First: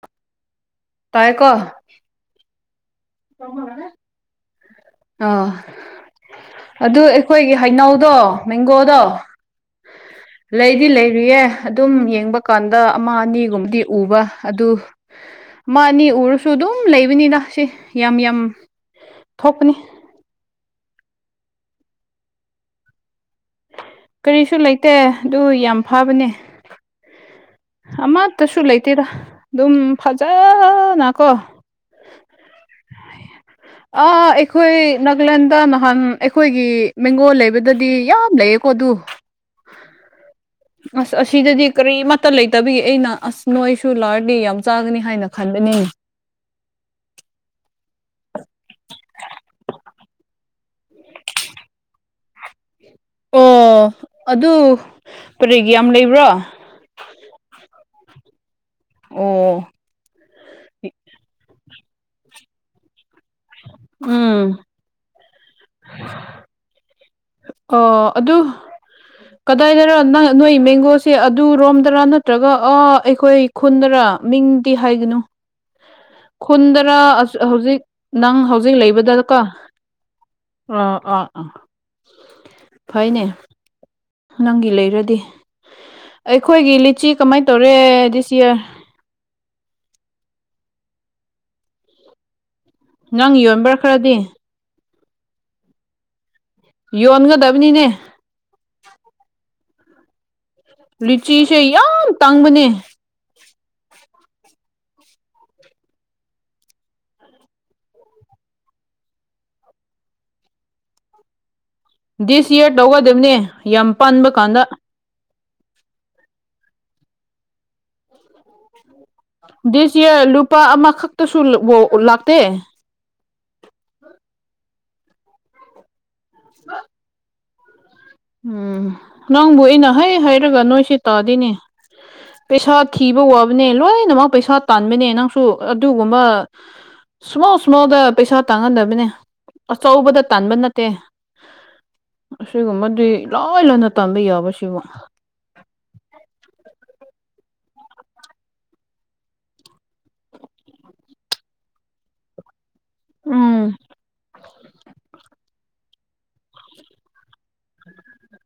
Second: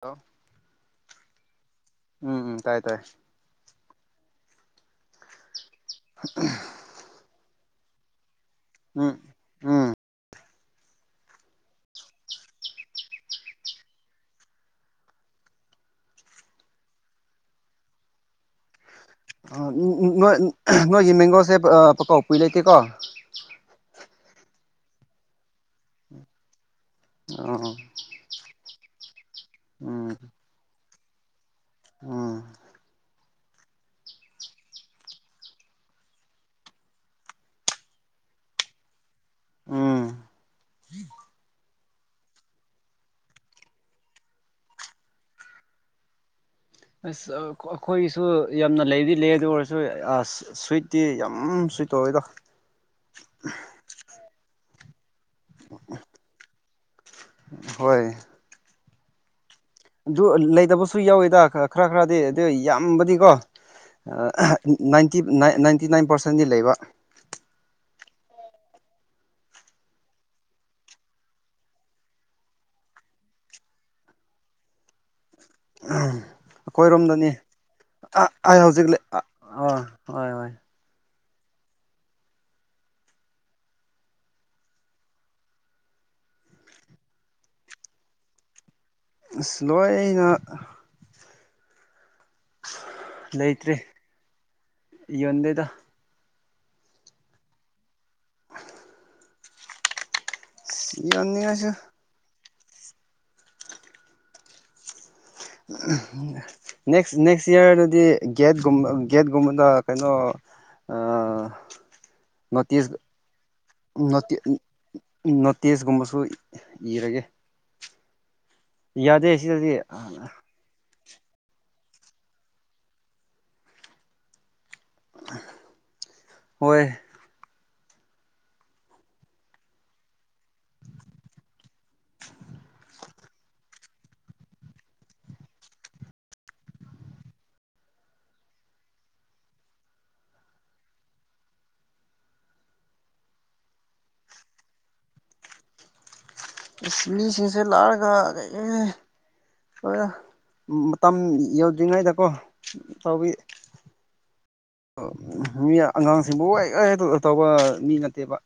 Hello ꯇꯥꯏꯌꯦꯀꯣ ꯎꯝ ꯎꯝ ꯇꯥꯏ ꯇꯥꯏ ꯑꯧ ꯑꯗꯨ ꯑꯩꯈꯣꯏꯒꯤ ꯍꯩꯅꯧꯗꯣ ꯃꯦꯡꯒꯣꯗꯣ ꯎꯝ [unintelligible] ꯂꯩꯗꯤ ꯂꯩꯔꯤꯌꯦ ꯑꯗꯨꯝ ꯌꯦꯡꯕ ꯀꯥꯟꯗ ꯑꯃ ꯑꯅꯤꯒꯨꯝꯕꯗꯤ ꯎꯕ ꯑꯗꯨ ꯑꯃ ꯑꯅꯤ ꯎꯔꯁꯨ ꯑꯗꯨꯝ ꯂꯩꯕꯅꯤꯅ ꯁꯤ ꯌꯥꯝ ꯌꯥꯝ ꯑ ꯊꯣꯛꯄꯅꯤ [unintelligible] ꯅꯣꯏ ꯅꯣꯏꯒꯤ ꯃꯦꯡꯒꯣꯁꯦ ꯄ ꯑ ꯄꯀꯥꯎ ꯄꯨꯏ ꯂꯩꯇꯦꯀꯣ ꯀꯔꯤꯁꯨ ꯂꯩꯇꯦ ꯑꯗꯨ ꯌꯥꯝ ꯐꯥꯕꯅꯦ ꯑꯣ ꯑꯃ ꯇꯁꯨ ꯂꯩꯇꯦꯗꯥ ꯑꯗꯨꯝ ꯎꯝ ꯐꯖꯅꯀꯣ ꯎꯝ ꯑꯥ ꯑꯩꯈꯣꯏ ꯅꯥꯒꯥꯂꯦꯟꯗ ꯅꯍꯥꯟ ꯑꯩꯈꯣꯏꯒꯤ ꯃꯦꯡꯒꯣ ꯂꯩꯕꯗꯗꯤ ꯌꯥꯝ ꯂꯩꯌꯦ ꯀꯣ ꯑꯗꯨ ꯎꯝ ꯑꯁ ꯁꯤꯗꯗꯤ ꯀꯔꯤꯃꯠꯇ ꯂꯩꯇꯕꯒꯤ ꯑꯩꯅ ꯑꯁ ꯅꯣꯏꯁꯨ ꯂꯥꯛꯑꯗꯤ ꯌꯥꯝ ꯆꯥꯒꯅꯤ ꯍꯥꯏꯅ ꯈꯟꯕꯅꯤ ꯑꯁ ꯑꯩꯈꯣꯏꯒꯤꯁꯨ ꯌꯥꯝꯅ ꯂꯩꯕꯗꯤ ꯂꯩ ꯑꯗꯨ ꯑꯣꯏꯔꯁꯨ ꯑꯥ ꯁ꯭ꯨꯋꯤꯠ ꯇꯤ ꯌꯥꯝ ꯁꯨ꯭ꯋꯤꯠ ꯇꯧꯋꯦꯗ ꯑꯣ ꯑꯗꯨ ꯀꯔꯤꯒꯤ ꯌꯥꯝ ꯂꯩꯕ꯭ꯔꯥ ꯍꯣꯏ ꯑꯣ ꯑꯗꯨ ꯂꯩꯇꯕꯁꯨ ꯌꯥꯎꯋꯦꯗ ꯈꯔ ꯈꯔꯗꯤ ꯑꯗꯨ ꯌꯥꯝꯕꯗꯤꯀꯣ ꯎꯝ ꯅꯥꯢꯟ ꯅꯥꯏꯟꯇꯤ ꯅꯥꯏꯟ ꯄꯥꯔꯁꯦꯟꯗꯤ ꯂꯩꯕ ꯑꯣ ꯑꯗꯨ ꯀꯗꯥꯏꯗꯔ ꯅꯪ ꯅꯣꯏ ꯃꯦꯡꯒꯣꯁꯦ ꯑꯗꯨꯔꯣꯝꯗꯔꯥ ꯅꯠꯇ꯭ꯔꯒ ꯑꯥ ꯑꯩꯈꯣꯏ ꯈꯨꯟꯗꯔ ꯃꯤꯡꯗꯤ ꯍꯥꯏꯒꯅꯨ ꯎꯝ ꯈꯨꯟꯗꯔꯥ ꯍꯧꯖꯤꯛ ꯅꯪ ꯑꯩ ꯍꯧꯖꯤꯛ ꯂꯩꯕꯗꯣ ꯀꯣ ꯑꯥ ꯍꯣꯏ ꯍꯣꯏ ꯑꯥ ꯑꯥ ꯑꯥ ꯐꯩꯅꯦ ꯅꯪꯒꯤ ꯂꯩꯔꯗꯤ ꯑꯩꯈꯣꯏꯒꯤ ꯂꯤꯆꯤ ꯀꯃꯥꯏꯅ ꯇꯧꯔꯦ ꯗꯤꯁꯌꯥꯔ ꯑꯁ ꯂꯣꯏꯅ ꯅꯪ ꯂꯩꯇ꯭ꯔꯦ ꯌꯣꯟꯕ꯭ꯔꯥ ꯈꯔꯗꯤ ꯌꯣꯟꯗꯦꯗ ꯌꯣꯟꯒꯗꯕꯅꯤꯅꯦ ꯑ [inaudible] ꯂꯤꯆꯤꯁꯦ ꯌꯣꯟꯅꯤꯡꯉꯥꯏꯁꯨ ꯌꯥꯝ ꯇꯥꯡꯕꯅꯦ ꯎ [inaudible] ꯅꯦꯛꯁ ꯅꯦꯛꯁ ꯏꯌꯥꯔꯗꯗꯤ ꯒꯦꯠꯒꯨꯝꯕ ꯒꯦꯠꯒꯨꯝꯕꯗ ꯀꯩꯅꯣ ꯑꯥ ꯗꯤꯁ ꯌꯔ ꯇꯧꯒꯗꯕꯅꯦ ꯌꯥꯝ ꯄꯥꯟꯕꯒꯥꯟꯗ ꯅꯣꯇꯤꯁꯒꯨꯝꯕꯁꯨ ꯏꯔꯒꯦ ꯌꯥꯗꯦ ꯁꯤꯗꯗꯤ ꯗꯤꯁ ꯌꯔ ꯂꯨꯄꯥ ꯑꯃꯈꯛꯇꯁꯨ ꯂꯥꯛꯇꯦ ꯍꯣꯏ ꯎꯝ ꯅꯪꯕꯨ ꯑꯩꯅ ꯍꯥꯢ ꯍꯥꯢ ꯍꯥꯏꯔꯒ ꯅꯣꯏꯁꯤ ꯇꯥꯗꯦꯅꯦ ꯄꯩꯁꯥ ꯊꯤꯕ ꯋꯥꯕꯅꯦ ꯂꯣꯏꯅꯃꯛ ꯄꯩꯁꯥ ꯇꯥꯟꯕꯅꯦ ꯅꯪꯁꯨ ꯑꯗꯨꯒꯨꯝꯕ ꯁꯨꯃꯥꯎ ꯁꯨꯃꯥꯎꯗ ꯄꯩꯁꯥ ꯇꯥꯟꯒꯗꯕꯅꯦ ꯑꯆꯧꯕꯗ ꯇꯥꯟꯕ ꯅꯠꯇꯦ ꯑꯁꯤꯒꯨꯝꯕꯗꯤ ꯂꯣꯏ ꯂꯣꯏꯅ ꯇꯥꯟꯕ ꯌꯥꯕꯁꯤꯕꯨ ꯃꯤꯁꯤꯡꯁꯦ ꯂꯥꯛꯔꯒ ꯂꯩꯔꯦ ꯍꯣꯏ ꯃꯇꯝ ꯌꯧꯗ꯭ꯔꯤꯉꯩꯗꯀꯣ ꯇꯧꯕꯤ ꯎꯝ ꯃꯤ ꯑꯉꯥꯡꯁꯤꯡꯕꯨ ꯋꯣꯢ ꯋꯣꯢ ꯇꯧꯕ ꯃꯤ ꯅꯠꯇꯦꯕ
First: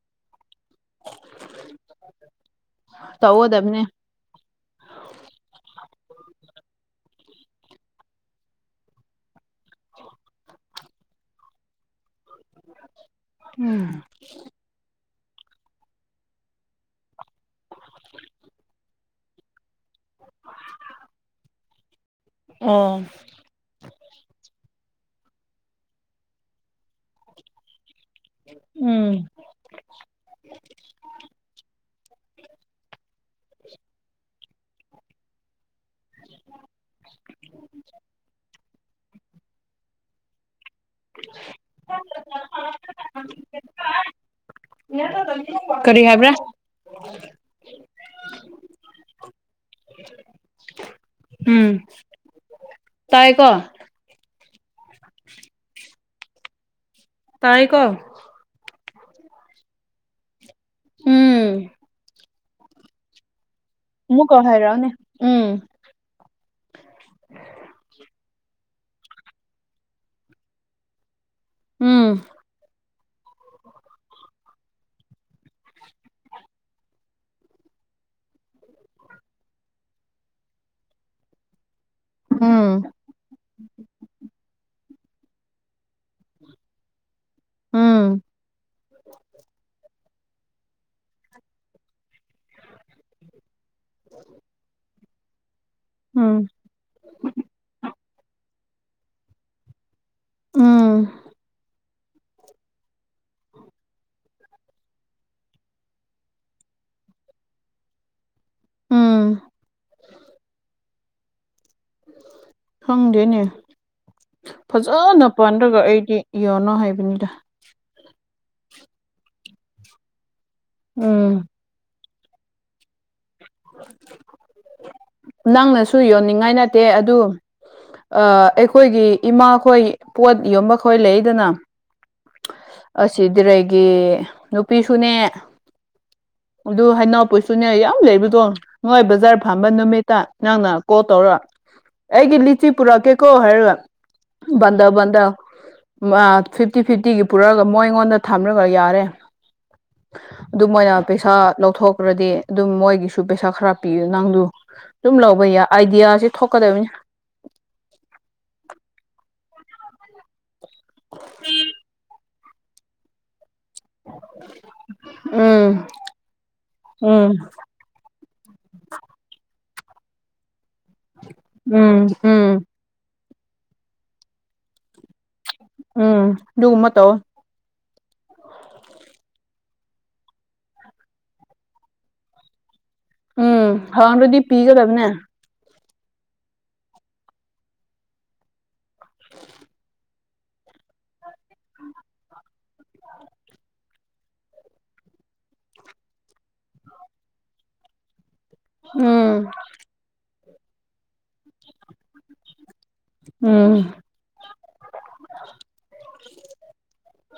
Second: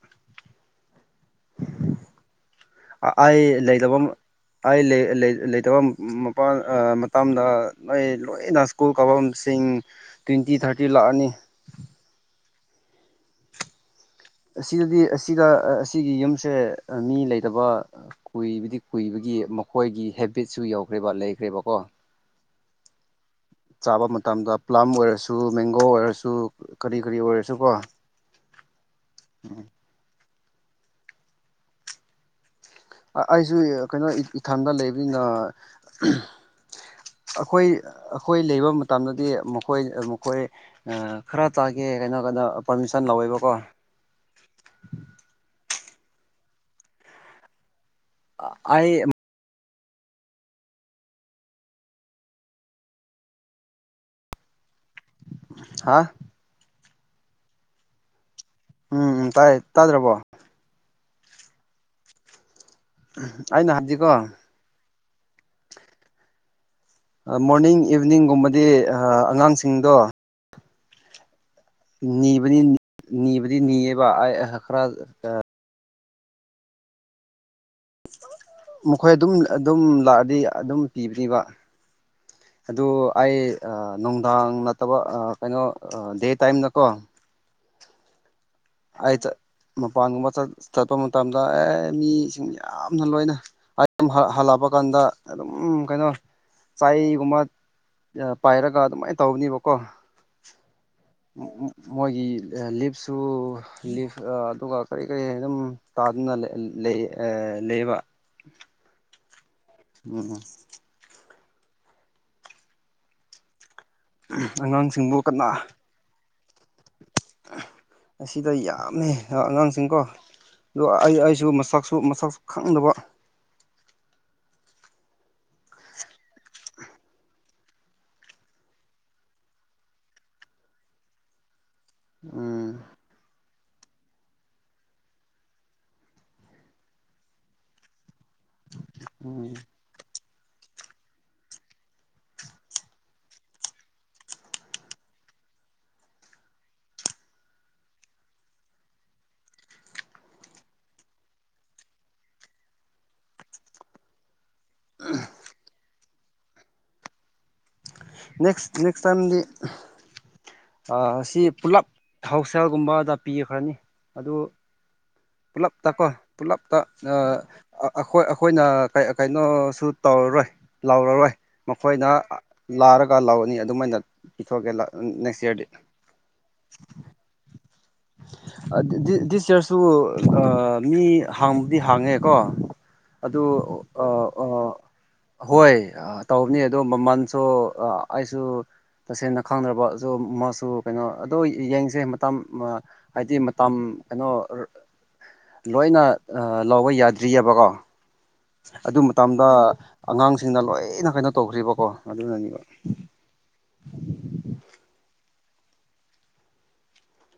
ꯑꯩ ꯇꯧꯒꯗꯕꯅꯦ ꯂꯩꯇꯕ ꯑꯩ ꯂꯩꯇꯕ ꯃꯄꯥꯥꯟ ꯃꯇꯝꯗ ꯂꯣꯏ ꯂꯣꯏꯅ ꯁ꯭ꯀꯨꯜ ꯀꯥꯐꯝꯁꯤꯡ ꯇ꯭ꯋꯦꯟꯇꯤ ꯊꯥꯔꯇꯤ ꯂꯥꯛꯑꯅꯤ [unintelligible] ꯎꯝ ꯑꯁꯤꯗꯗꯤ ꯑꯁꯤꯗ ꯑꯁꯤꯒꯤ ꯌꯨꯝꯁꯦ ꯃꯤ ꯂꯩꯇꯕ ꯀꯨꯏꯕꯗꯤ ꯀꯨꯏꯕꯒꯤ ꯃꯈꯣꯏꯒꯤ ꯍꯦꯕꯤꯠꯁꯨ ꯌꯧꯈ꯭ꯔꯦꯕ ꯂꯩꯈ꯭ꯔꯦꯕꯀꯣ ꯑꯣ ꯆꯥꯕ ꯃꯇꯝꯗ ꯄꯂꯝ ꯑꯣꯏꯔꯁꯨ ꯃꯦꯡꯒꯣ ꯑꯣꯏꯔꯁꯨ ꯀꯔꯤ ꯀꯔꯤ ꯑꯣꯏꯔꯁꯨ ꯀꯣ ꯎꯝ ꯎꯝ ꯑꯩꯁꯨ ꯀꯩꯅꯣ ꯏꯊꯟꯗ ꯂꯩꯕꯅꯤꯅ ꯑꯩꯈꯣꯏ ꯑꯩꯈꯣꯏ ꯂꯩꯕ ꯃꯇꯝꯗꯗꯤ ꯃꯈꯣꯏ ꯃꯈꯣꯏ ꯈꯔ ꯆꯥꯒꯦ ꯍꯥꯏꯅ ꯀꯥꯟꯗ ꯄꯔꯃꯤꯁꯟ ꯂꯧꯋꯦꯕꯀꯣ ꯀꯔꯤ ꯍꯥꯏꯕ꯭ꯔꯥ [unintelligible] ꯎꯝ ꯇꯥꯏꯀꯣ ꯍꯥ ꯇꯥꯏ ꯀꯣ ꯎꯝ ꯎꯝ ꯇꯥꯏꯌꯦ ꯇꯥꯗ꯭ꯔꯕꯣ ꯎꯝ ꯑꯩꯅ ꯍꯥꯏꯕꯗꯤ ꯑꯥꯥꯃꯨꯀ ꯍꯥꯏꯔꯥꯎꯅꯦ ꯎꯝ ꯃꯣꯔꯅꯤꯡ ꯏꯚꯤꯅꯤꯡꯒꯨꯝꯕꯗꯤ ꯑꯉꯥꯡꯁꯤꯡꯗꯣ ꯎꯝ ꯅꯤꯕꯗꯤ ꯅꯤꯕꯗꯤ ꯅꯤꯌꯦꯕ [unintelligible] ꯃꯈꯣꯏ ꯑꯗꯨꯝ ꯑꯗꯨꯝ ꯂꯥꯛꯑꯗꯤ ꯑꯗꯨꯝ ꯄꯤꯕꯤ꯭ꯔꯤꯕ ꯎꯝ ꯑꯗꯨ ꯑꯩ ꯅꯨꯡꯗꯥꯡ ꯅꯠꯇꯕ ꯀꯩꯅꯣ ꯗꯦ ꯇꯥꯏꯝꯗꯀꯣ ꯎꯝ [unintelligible] ꯃꯄꯥꯟꯒꯨꯝꯕ ꯆꯠꯄ ꯃꯇꯝꯗ ꯑꯦ ꯃꯤꯁꯤꯡ ꯌꯥꯝꯅ ꯂꯣꯏꯅ [unintelligible] ꯍꯜꯂꯛꯄ ꯀꯥꯟꯗ ꯑꯗꯨꯝ ꯀꯩꯅꯣ ꯎꯝ ꯆꯥꯏꯒꯨꯝꯕ ꯄꯥꯏꯔꯒ ꯑꯗꯨꯃꯥꯏꯅ ꯇꯧꯕꯅꯦꯕꯀꯣ ꯎꯝ ꯃꯣꯏꯒꯤ ꯂꯤꯞꯁꯨ ꯂꯤꯞ ꯑꯗꯨꯒ ꯀꯔꯤ ꯀꯔꯤ ꯑꯗꯨꯝ [unintelligible] ꯎꯝ [unintelligible] ꯈꯪꯗꯦꯅꯦ ꯑꯉꯥꯡꯁꯤꯡꯕꯨ ꯐꯖꯅ ꯀꯅꯥ ꯄꯥꯟꯗ꯭ꯔꯒ ꯑꯩꯗꯤ [unintelligible] ꯍꯥꯏꯕꯅꯤꯗ ꯑꯁꯤꯗ ꯌꯥꯝꯃꯦ ꯑꯉꯥꯡꯁꯤꯡꯀꯣ ꯑ ꯎꯝ [unintelligible] ꯃꯁꯛꯁꯨ ꯃꯁꯛꯁꯨ ꯈꯪꯗꯕ [unintelligible] ꯅꯪꯅꯁꯨ ꯌꯣꯟꯅꯤꯡꯉꯥꯏ ꯅꯠꯇꯦ ꯑꯗꯨ ꯑꯩꯈꯣꯏꯒꯤ ꯏꯃꯥꯈꯣꯏ ꯄꯣꯠ ꯌꯣꯟꯕ ꯈꯣꯏ ꯂꯩꯗꯅ ꯎꯝ [unintelligible] ꯅꯨꯄꯤꯁꯨꯅꯦ ꯑꯗꯨ [unintelligible] ꯄꯨꯁꯨꯅꯦ ꯌꯥꯝ ꯂꯩꯕꯗꯣ ꯅꯣꯏ ꯕꯖꯥꯔ ꯎꯝ ꯐꯥꯝꯕ ꯅꯨꯃꯤꯠꯇ ꯅꯪꯅ ꯀꯣꯜ ꯇꯧꯔ ꯑꯩꯒꯤ ꯂꯤꯆꯤ ꯄꯨꯔꯛꯀꯦꯀꯣ ꯍꯥꯏꯔꯒ [unintelligible] ꯐꯤꯞꯇꯤ ꯐꯤꯞꯇꯤꯒꯤ ꯄꯨꯔꯛꯑꯒ ꯃꯣꯏ ꯑꯩꯉꯣꯟꯗ ꯊꯝꯂꯒ ꯌꯥꯔꯦ ꯑꯗꯨ ꯃꯣꯏꯅ ꯄꯩꯁꯥ ꯂꯧꯊꯣꯛꯈ꯭ꯔꯗꯤ ꯑꯗꯨꯝ ꯃꯣꯏꯒꯤꯁꯨ ꯄꯩꯁꯥ ꯈꯔ ꯄꯤꯌꯨ ꯅꯪꯗꯨ ꯑꯗꯨꯝ ꯂꯧꯕ ꯌꯥꯏ ꯑꯥꯏꯗꯤꯌꯥꯁꯦ ꯊꯣꯛꯀꯗꯕꯅꯤ ꯅꯦꯛꯁ ꯅꯦꯛꯁ ꯇꯥꯏꯝꯗꯤ ꯑꯥ ꯁꯤ ꯄꯨꯂꯞ ꯊꯧꯁꯦꯜꯒꯨꯝꯕꯗ ꯄꯤꯈ꯭ꯔꯅꯤ ꯑꯗꯨ ꯎꯝ ꯄꯨꯂꯞꯇ ꯀꯣ ꯄꯨꯂꯞꯇ ꯎꯝ ꯑꯩꯈꯣꯏ ꯑꯩꯈꯣꯏꯅ ꯀꯩꯅꯣꯁꯨ ꯇꯧꯔꯔꯣꯏ ꯂꯥꯎꯔꯔꯣꯏ ꯎꯝ ꯃꯈꯣꯏꯅ ꯎꯝ ꯂꯥꯔꯒ ꯂꯧꯔꯅꯤ ꯑꯗꯨꯃꯥꯏꯅ ꯄꯤꯊꯣꯛꯑꯒꯦ ꯅꯦꯛꯁ ꯏꯌꯥꯔꯗꯤ ꯎꯝ ꯑꯗꯨꯒꯨꯝꯕ ꯇꯧ [inaudible] ꯗꯤꯁ ꯗꯤꯁ ꯏꯌꯔꯁꯨ ꯃꯤ ꯍꯥꯡꯕꯗꯤ ꯍꯥꯡꯉꯦꯀꯣ ꯑꯗꯨ ꯍꯥꯡꯔꯗꯤ ꯄꯤꯒꯗꯕꯅꯦ ꯍꯣꯏ ꯇꯧꯕꯅꯤ ꯑꯗꯣ ꯃꯃꯜ ꯗꯣ ꯑꯩꯁꯨ ꯇꯁꯦꯡꯅ ꯈꯪꯗ꯭ꯔꯕꯁꯨ ꯃꯁꯨ ꯀꯩꯅꯣ ꯑꯗꯣ ꯌꯦꯡꯁꯦ ꯃꯇꯝ ꯍꯥꯏꯗꯤ ꯃꯇꯝ ꯀꯩꯅꯣ ꯂꯣꯏꯅ ꯂꯧꯕ ꯌꯥꯗ꯭ꯔꯤꯑꯕꯀꯣ ꯑꯗꯨ ꯎꯝ ꯃꯇꯝꯗ ꯑꯉꯥꯡꯁꯤꯡꯅ ꯂꯣꯏꯅ ꯀꯩꯅꯣ ꯇꯧꯈ꯭ꯔꯤꯕꯀꯣ ꯑꯗꯨꯅꯅꯦꯕ ꯎꯝ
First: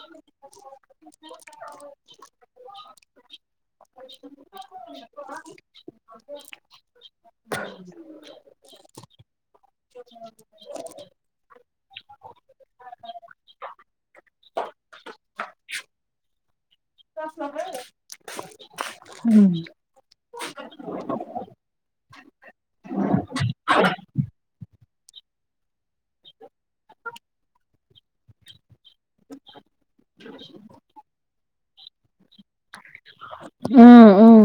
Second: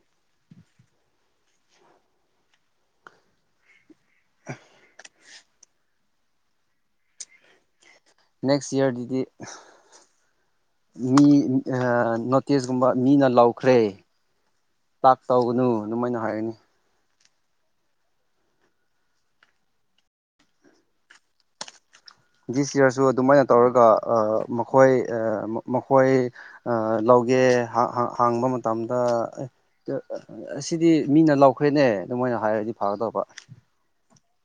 [inaudible] [inaudible] [inaudible] ꯅꯦꯛꯁ ꯏꯌꯥꯔꯗꯗꯤ ꯃꯤ ꯅꯣꯇꯦꯤꯁꯀꯨꯝꯕ ꯃꯤꯅ ꯂꯧꯈ꯭ꯔꯦ꯫ ꯇꯥꯠ ꯇꯧꯒꯅꯨ ꯑꯗꯨꯃꯥꯏꯅ ꯍꯥꯏꯔꯅꯤ ꯆꯥꯛ [unintelligible] ꯎꯝ ꯗꯤꯁ ꯏꯌꯥꯔꯁꯨ ꯑꯗꯨꯃꯥꯏꯅ ꯇꯧꯔꯒ ꯃꯈꯣꯏ ꯃꯈꯣꯏ ꯑ ꯂꯧꯒꯦ ꯍꯥ ꯍꯥ ꯍꯥꯡꯕ ꯃꯇꯝꯗ ꯑꯦ ꯑꯁꯤꯗꯤ ꯃꯤꯅ ꯂꯧꯥꯎꯈ꯭ꯔꯦꯅꯦ ꯑꯗꯨ ꯃꯥꯏꯅ ꯍꯥꯏꯔꯗꯤ ꯐꯥꯒꯗꯧꯕ ꯎꯝ ꯎꯝ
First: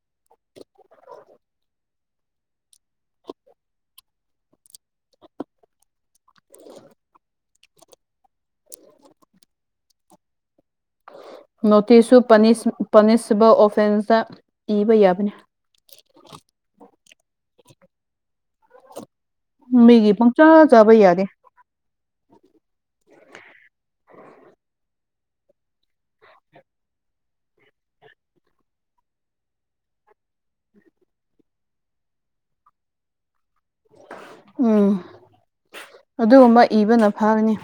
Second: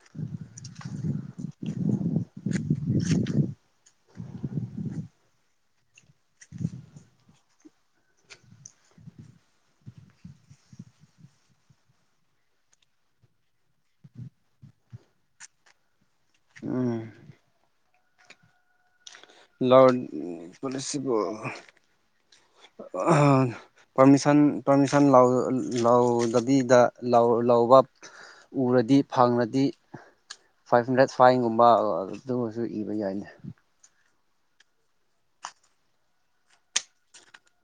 [inaudible] [inaudible] [inaudible] ꯅꯣꯇꯤꯁꯁꯨ ꯄꯥꯅꯤꯁ ꯄꯥꯅꯤꯁꯤꯕꯜ ꯑꯣꯐꯦꯟꯁꯇ ꯏꯕ ꯌꯥꯕꯅꯤ ꯎꯝ ꯂꯣ ꯃꯤꯒꯤ ꯄꯪꯆꯥ ꯆꯥꯕ ꯄꯣꯂꯤꯁꯤꯕꯨ ꯌꯥꯗꯦ ꯄꯔꯃꯤꯁꯟ ꯄꯔꯃꯤꯁꯟ‌ ꯂꯧ ꯂꯧꯗꯕꯤꯗ ꯂꯧꯕ ꯎꯔꯗꯤ ꯐꯪꯉꯗꯤ ꯐꯥꯏꯚ ꯍꯟꯗ꯭ꯔꯦꯠ ꯐꯥꯏꯟꯒꯨꯝꯕ ꯑꯗꯨꯃꯁꯨ ꯏꯕ ꯌꯥꯏꯅꯦ ꯎꯝ ꯑꯗꯨꯒꯨꯝꯕ ꯏꯕꯅ ꯐꯥꯒꯅꯤ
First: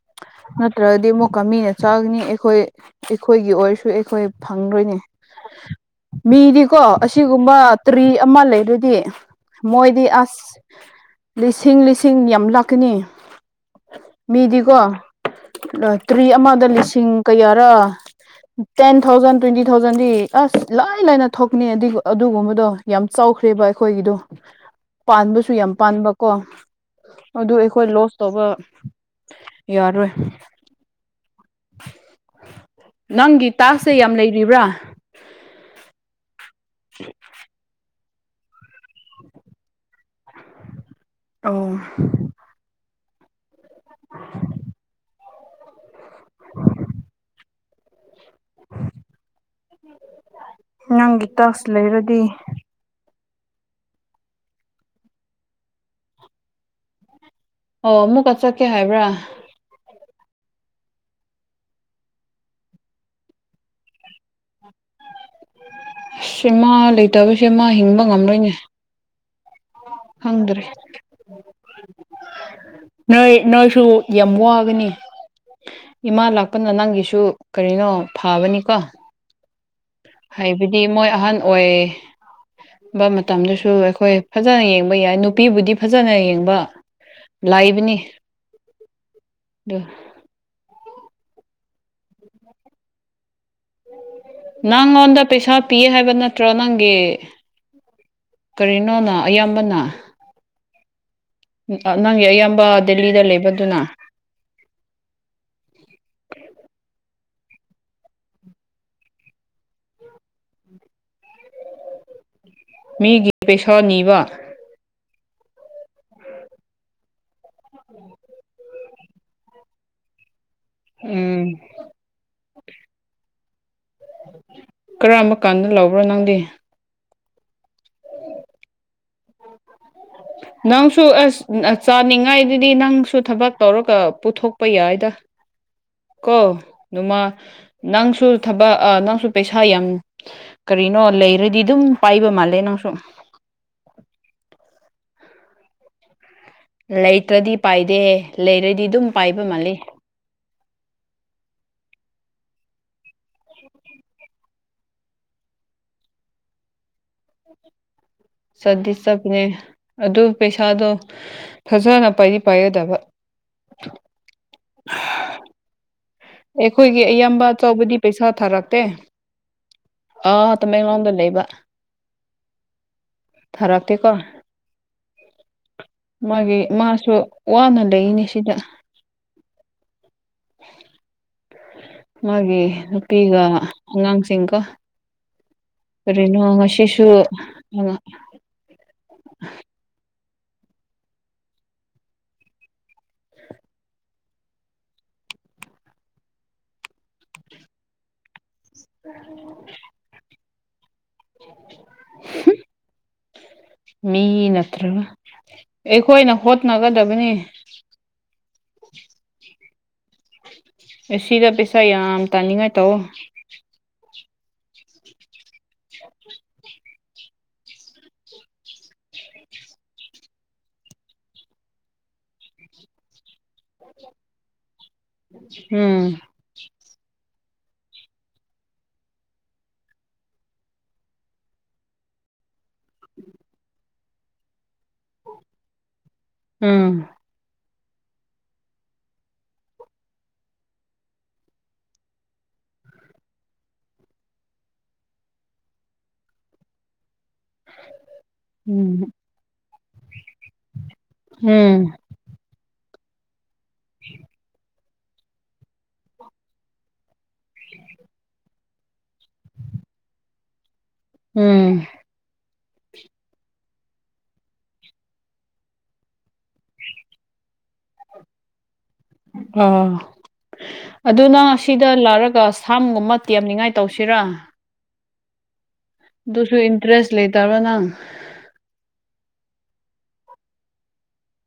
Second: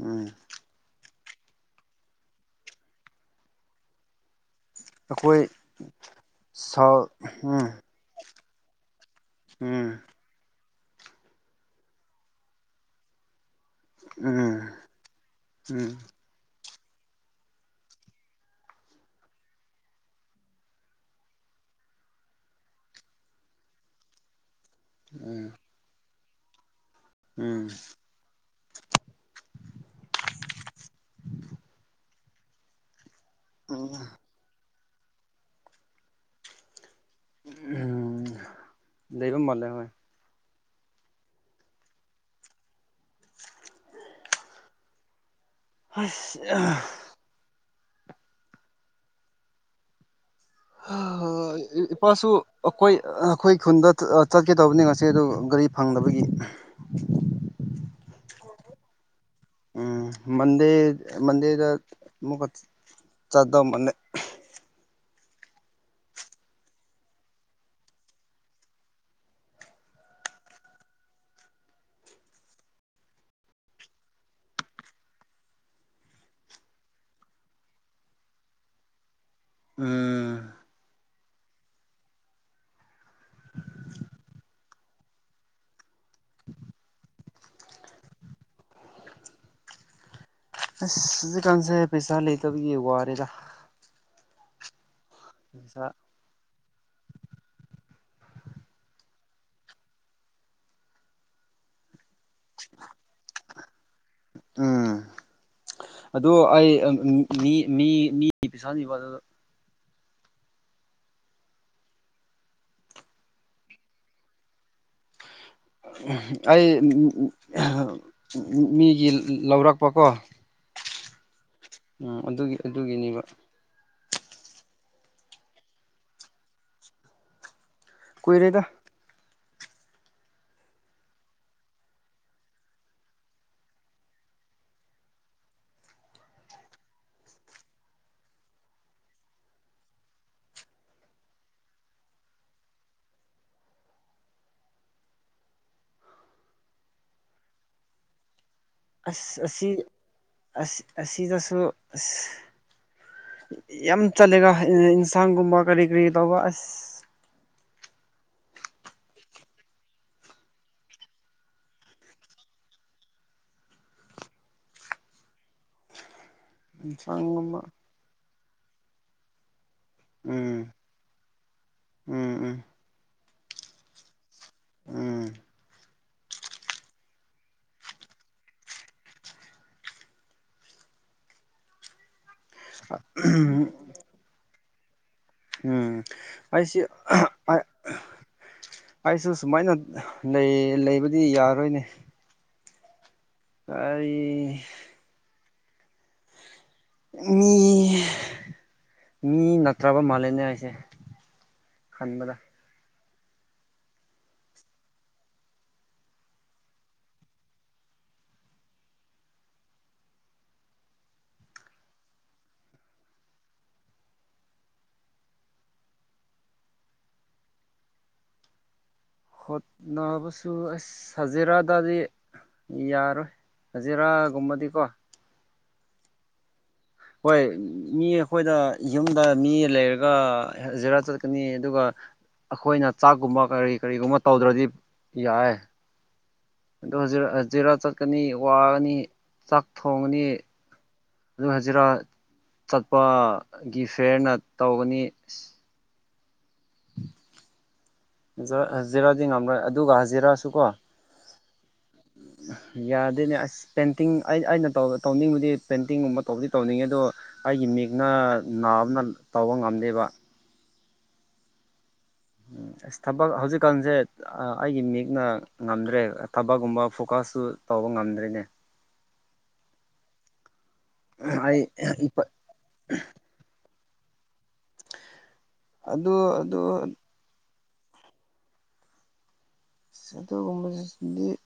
ꯎꯝ ꯅꯠꯇ꯭ꯔꯒꯗꯤ ꯑꯃꯨꯛ ꯀꯥ ꯃꯤꯅ ꯆꯥꯒꯅꯤ ꯑꯩꯈꯣꯏ ꯑꯩꯈꯣꯏꯒꯤ ꯑꯣꯏꯔꯁꯨ ꯑꯩꯈꯣꯏ ꯐꯪꯂꯣꯏꯅꯦ ꯑꯩꯈꯣꯏ ꯃꯤꯗꯤꯀꯣ ꯁꯥꯎꯠ ꯑꯁꯤꯒꯨꯝꯕ ꯎꯝ ꯇꯔꯤ ꯑꯃ ꯂꯩꯔꯗꯤ ꯎꯝ ꯃꯣꯏꯗꯤ ꯑꯁ ꯂꯤꯁꯤꯡ ꯂꯤꯁꯤꯡ ꯌꯥꯝ ꯂꯥꯛꯀꯅꯤ ꯎꯝ ꯃꯤꯗꯤꯀꯣ ꯇꯨꯔꯤ ꯑꯃꯗ ꯂꯤꯁꯤꯡ ꯀꯌꯥꯔꯥ? ꯇꯦꯟ ꯊꯥꯎꯖꯟ ꯇ꯭ꯋꯦꯟꯇꯤ ꯊꯥꯎꯖꯟꯗꯤ ꯑꯁ ꯂꯥꯏ ꯂꯥꯏꯅ ꯊꯣꯛꯅꯤ ꯑꯗꯨꯒꯨꯝꯕꯗꯣ ꯌꯥꯝ ꯆꯥꯎꯈ꯭ꯔꯦꯕ ꯑꯩꯈꯣꯏꯒꯤꯗꯣ [inaudible] ꯄꯥꯟꯕꯁꯨ ꯌꯥꯝ ꯄꯥꯟꯕ ꯀꯣ ꯑꯗꯨ ꯎꯝ ꯑꯩꯈꯣꯏ ꯂꯣꯁ ꯇꯧꯕ ꯌꯥꯔꯣꯏ ꯅꯪꯒꯤ ꯇꯥꯛꯁꯁꯦ ꯎꯝ ꯌꯥꯝ ꯂꯩꯔꯤꯕ꯭ꯔꯥ [unintelligible] ꯎꯝ ꯂꯩꯕ ꯃꯥꯜꯂꯦ ꯍꯣꯏ ꯑꯣ ꯑꯁ ꯑꯥ ꯍꯥ ꯅꯪꯒꯤ ꯇꯥꯛꯁ ꯂꯩꯔꯗꯤ ꯏꯄꯥꯁꯨ ꯑꯩꯈꯣꯏ ꯑꯩꯈꯣꯏ ꯈꯨꯟꯗ ꯆꯠꯀꯦ ꯇꯧꯕꯅꯤ ꯉꯁꯤ ꯑꯗꯨ ꯒꯥꯔꯤ ꯐꯪꯗꯕꯒꯤ ꯑꯣ ꯑꯃꯨꯛꯀ ꯆꯠꯀꯦ ꯍꯥꯏꯕ꯭ꯔꯥ ꯎꯝ ꯃꯟꯗꯦ ꯃꯟꯗꯦꯗ ꯑꯃꯨꯛꯀ ꯆꯠꯇꯧꯃꯥꯜꯂꯦ ꯁꯤ ꯃꯥ ꯂꯩꯇꯕꯁꯦ ꯃꯥ ꯍꯤꯡꯕ ꯉꯝꯂꯣꯏꯅꯦ ꯈꯪꯗ꯭ꯔꯦ ꯅꯣꯏ ꯅꯣꯏꯁꯨ ꯌꯥꯝ ꯋꯥꯒꯅꯤ ꯏꯃꯥ ꯂꯥꯛꯄꯅ ꯅꯪꯒꯤꯁꯨ ꯀꯔꯤꯅꯣ ꯐꯕꯅꯤꯀꯣ ꯎꯝ ꯍꯥꯏꯕꯗꯤ ꯃꯣꯏ ꯑꯍꯟ ꯑꯣꯏ ꯕ ꯃꯇꯝꯗꯨꯁꯨ ꯑꯩꯈꯣꯏ ꯐꯖꯅ ꯌꯦꯡꯕ ꯌꯥꯏ ꯅꯨꯄꯤꯕꯨꯗꯤ ꯐꯖꯅ ꯌꯦꯡꯕ ꯂꯥꯏꯕꯅꯤ [unintelligible] ꯑꯁ ꯍꯧꯖꯤꯛꯀꯥꯟꯁꯦ ꯄꯩꯁꯥ ꯂꯩꯇꯕꯤꯒꯤ ꯋꯥꯔꯦꯗ ꯅꯪꯉꯣꯟꯗ ꯄꯩꯁꯥ ꯄꯤꯌꯦ ꯍꯥꯏꯕ ꯅꯠ ꯇ꯭ꯔꯣ ꯅꯪꯒꯤ ꯀꯔꯤꯅꯣꯅ ꯏꯌꯥꯝꯕꯅ ꯅꯪꯒꯤ ꯑꯌꯥꯝꯕ ꯗꯦꯜꯂꯤꯗ ꯂꯩꯕꯗꯨꯅ ꯎꯝ ꯑꯗꯨ ꯑꯩ ꯃꯤ ꯃꯤ ꯃꯤ ꯄꯩꯁꯥ [unintelligible] ꯕ ꯑꯗꯨꯗ ꯃꯤꯒꯤ ꯄꯩꯁꯥ ꯅꯤꯕ ꯑꯩ [unintelligible] ꯃꯤꯒꯤ ꯂꯧꯔꯛꯄ ꯀꯣ ꯎꯝ ꯎꯝ ꯑꯗꯨꯒꯤ ꯑꯗꯨꯒꯤꯅꯦꯕ ꯀꯔꯝꯕ ꯀꯥꯟꯗ ꯂꯧꯕ꯭ꯔꯥ ꯅꯪꯗꯤ [inaudible] ꯀꯨꯏꯔꯦꯗ [unintelligible] ꯅꯪꯁꯨ ꯑꯁ ꯆꯥꯅꯤꯡꯉꯥꯏꯗꯨꯗꯤ ꯅꯪꯁꯨ ꯊꯕꯛ ꯇꯧꯔꯒ ꯄꯨꯊꯣꯛꯄ ꯌꯥꯏꯗ ꯀꯣ ꯑꯗꯨꯃ ꯅꯪꯁꯨ ꯊꯕꯛ ꯑꯥ ꯅꯪꯁꯨ ꯄꯩꯁꯥ ꯌꯥꯝ ꯀꯔꯤꯅꯣ ꯂꯩꯔꯗꯤ ꯑꯗꯨꯝ ꯄꯥꯏꯕ ꯃꯥꯜꯂꯦ ꯅꯪꯁꯨ ꯂꯩꯇ꯭ꯔꯗꯤ ꯄꯥꯏꯗꯦ ꯂꯩꯔ ꯑꯁ ꯑꯁꯤ ꯑꯁ ꯑꯁꯤꯗꯁꯨ ꯑꯁ ꯌꯥꯝ ꯆꯠꯂꯦꯒ ꯏꯟꯁꯥꯡꯒꯨꯝꯕ ꯀꯔꯤ ꯀꯔꯤ ꯇꯧꯕ ꯑꯁ ꯆꯠꯗꯤ ꯆꯠꯄꯅꯦ ꯑꯗꯨ ꯄꯩꯁꯥꯗꯣ ꯐꯖꯅ ꯄꯥꯏꯗꯤ ꯄꯥꯏꯒꯗꯕ ꯑꯩꯈꯣꯏꯒꯤ ꯑꯌꯥꯝꯕ ꯏꯟꯁꯥꯡꯒꯨꯝꯕ ꯑꯆꯧꯕꯗꯤ ꯄꯩꯁꯥ ꯊꯥꯔꯛꯇꯦ ꯑꯥ ꯎꯝ ꯇꯃꯦꯡꯂꯣꯡꯗ ꯂꯩꯕ ꯎꯝ ꯊꯥꯔꯛꯇꯦꯀꯣ ꯎꯝ ꯃꯥꯒꯤ ꯃꯥꯁꯨ ꯋꯥꯅ ꯂꯩꯅꯤ ꯁꯤꯗ ꯃꯥꯒꯤ ꯅꯨꯄꯤꯒ ꯎꯝ ꯑꯉꯥꯡꯁꯤꯡꯀꯣ ꯎꯝ ꯑꯩꯁꯤ ꯑ ꯑꯩꯁꯨ ꯁꯨꯃꯥꯏꯅ ꯂꯩ ꯂꯩꯕꯗꯤ ꯌꯥꯔꯣꯏꯅꯦ ꯑꯩ ꯃꯤ ꯃꯤ ꯅꯠꯇ꯭ꯔꯕ ꯃꯥꯜꯂꯦꯅꯦ ꯑꯩꯁꯦ ꯈꯟꯕꯗ ꯃꯤ ꯅꯠꯇ꯭ꯔꯒ ꯑꯩꯈꯣꯏꯅ ꯍꯣꯠꯅꯒꯗꯕꯅꯤ ꯑꯁꯤꯗ ꯄꯩꯁꯥ ꯌꯥꯝ ꯇꯥꯅꯤꯡꯉꯥꯏ ꯇꯧꯑꯣ ꯍꯣꯠꯅꯕꯁꯨ ꯑꯁ ꯍꯖꯤꯔꯥꯗꯗꯤ ꯌꯥꯔꯣꯏ ꯍꯖꯤꯔꯥꯒꯨꯝꯕꯗꯤꯀꯣ ꯎꯝ ꯍꯣꯏ ꯃꯤ ꯑꯩꯈꯣꯏꯗ ꯌꯨꯝꯗ ꯃꯤ ꯂꯩꯔꯒ ꯍꯖꯤꯔꯥ ꯆꯠꯀꯅꯤ ꯑꯗꯨꯒ ꯑꯈꯣꯏꯅ ꯆꯥꯛꯀꯨꯝꯕ ꯀꯔꯤ ꯀꯔꯤꯒꯨꯝꯕ ꯇꯧꯗ꯭ꯔꯗꯤ ꯌꯥꯏꯌꯦ ꯎꯝ ꯑꯗꯣ ꯍꯖꯤꯔꯥ ꯍꯖꯤꯔꯥ ꯆꯠꯀꯅꯤ ꯋꯥꯒꯅꯤ ꯆꯥꯛ ꯊꯣꯡꯉꯅꯤ ꯑꯗꯨ ꯍꯖꯤꯔꯥ ꯆꯠꯄꯒꯤ ꯐꯤꯌꯔꯅ ꯇꯧꯒꯅꯤ ꯍꯖꯥ ꯎꯝ ꯍꯖꯤꯔꯥꯗꯤ ꯉꯝꯔꯣꯏ ꯑꯗꯨꯒ ꯍꯖꯤꯔꯥꯁꯨ ꯀꯣ ꯎꯝ ꯌꯥꯗꯦꯅꯦ ꯑꯁ ꯄꯦꯟꯇꯤꯡ ꯑꯩ ꯑꯩꯅ ꯇꯧꯕ ꯇꯧꯅꯤꯡꯕꯗꯤ ꯄꯦꯟꯇꯤꯡꯒꯨꯝꯕ ꯇꯧꯕꯗꯤ ꯇꯧꯅꯤꯡꯉꯦ ꯑꯗꯣ ꯑꯩꯒꯤ ꯃꯤꯛꯅ ꯅꯥꯕꯅ ꯇꯧꯕ ꯉꯝꯗꯦꯕ ꯎꯝ ꯎꯝ ꯑꯁ ꯊꯕꯛ ꯍꯧꯖꯤꯛꯀꯥꯟꯁꯦ ꯑꯩꯒꯤ ꯃꯤꯌꯦꯛꯅ ꯉꯝꯗ꯭ꯔꯦ ꯊꯕꯛꯀꯨꯝꯕ ꯐꯣꯀꯁꯁꯨ ꯇꯧꯕ ꯉꯝꯗ꯭ꯔꯤꯅꯦ [inaudible] ꯑ ꯑꯗꯨꯅꯪ ꯑꯩ ꯑꯁꯤꯗ ꯂꯥꯛꯔꯒ ꯑꯝꯒꯨꯝ ꯑꯃ ꯇꯦꯝꯅꯤꯡꯉꯥꯏ ꯇꯧꯁꯤꯔꯥ ꯑꯗꯨ ꯑꯗꯨꯁꯨ ꯑꯗꯨ ꯏꯟꯇꯔꯦꯁ ꯂꯩꯇꯕꯣ ꯅꯪ ꯢꯁ ꯑꯗꯨꯒꯨꯝꯕꯁꯤꯗꯤ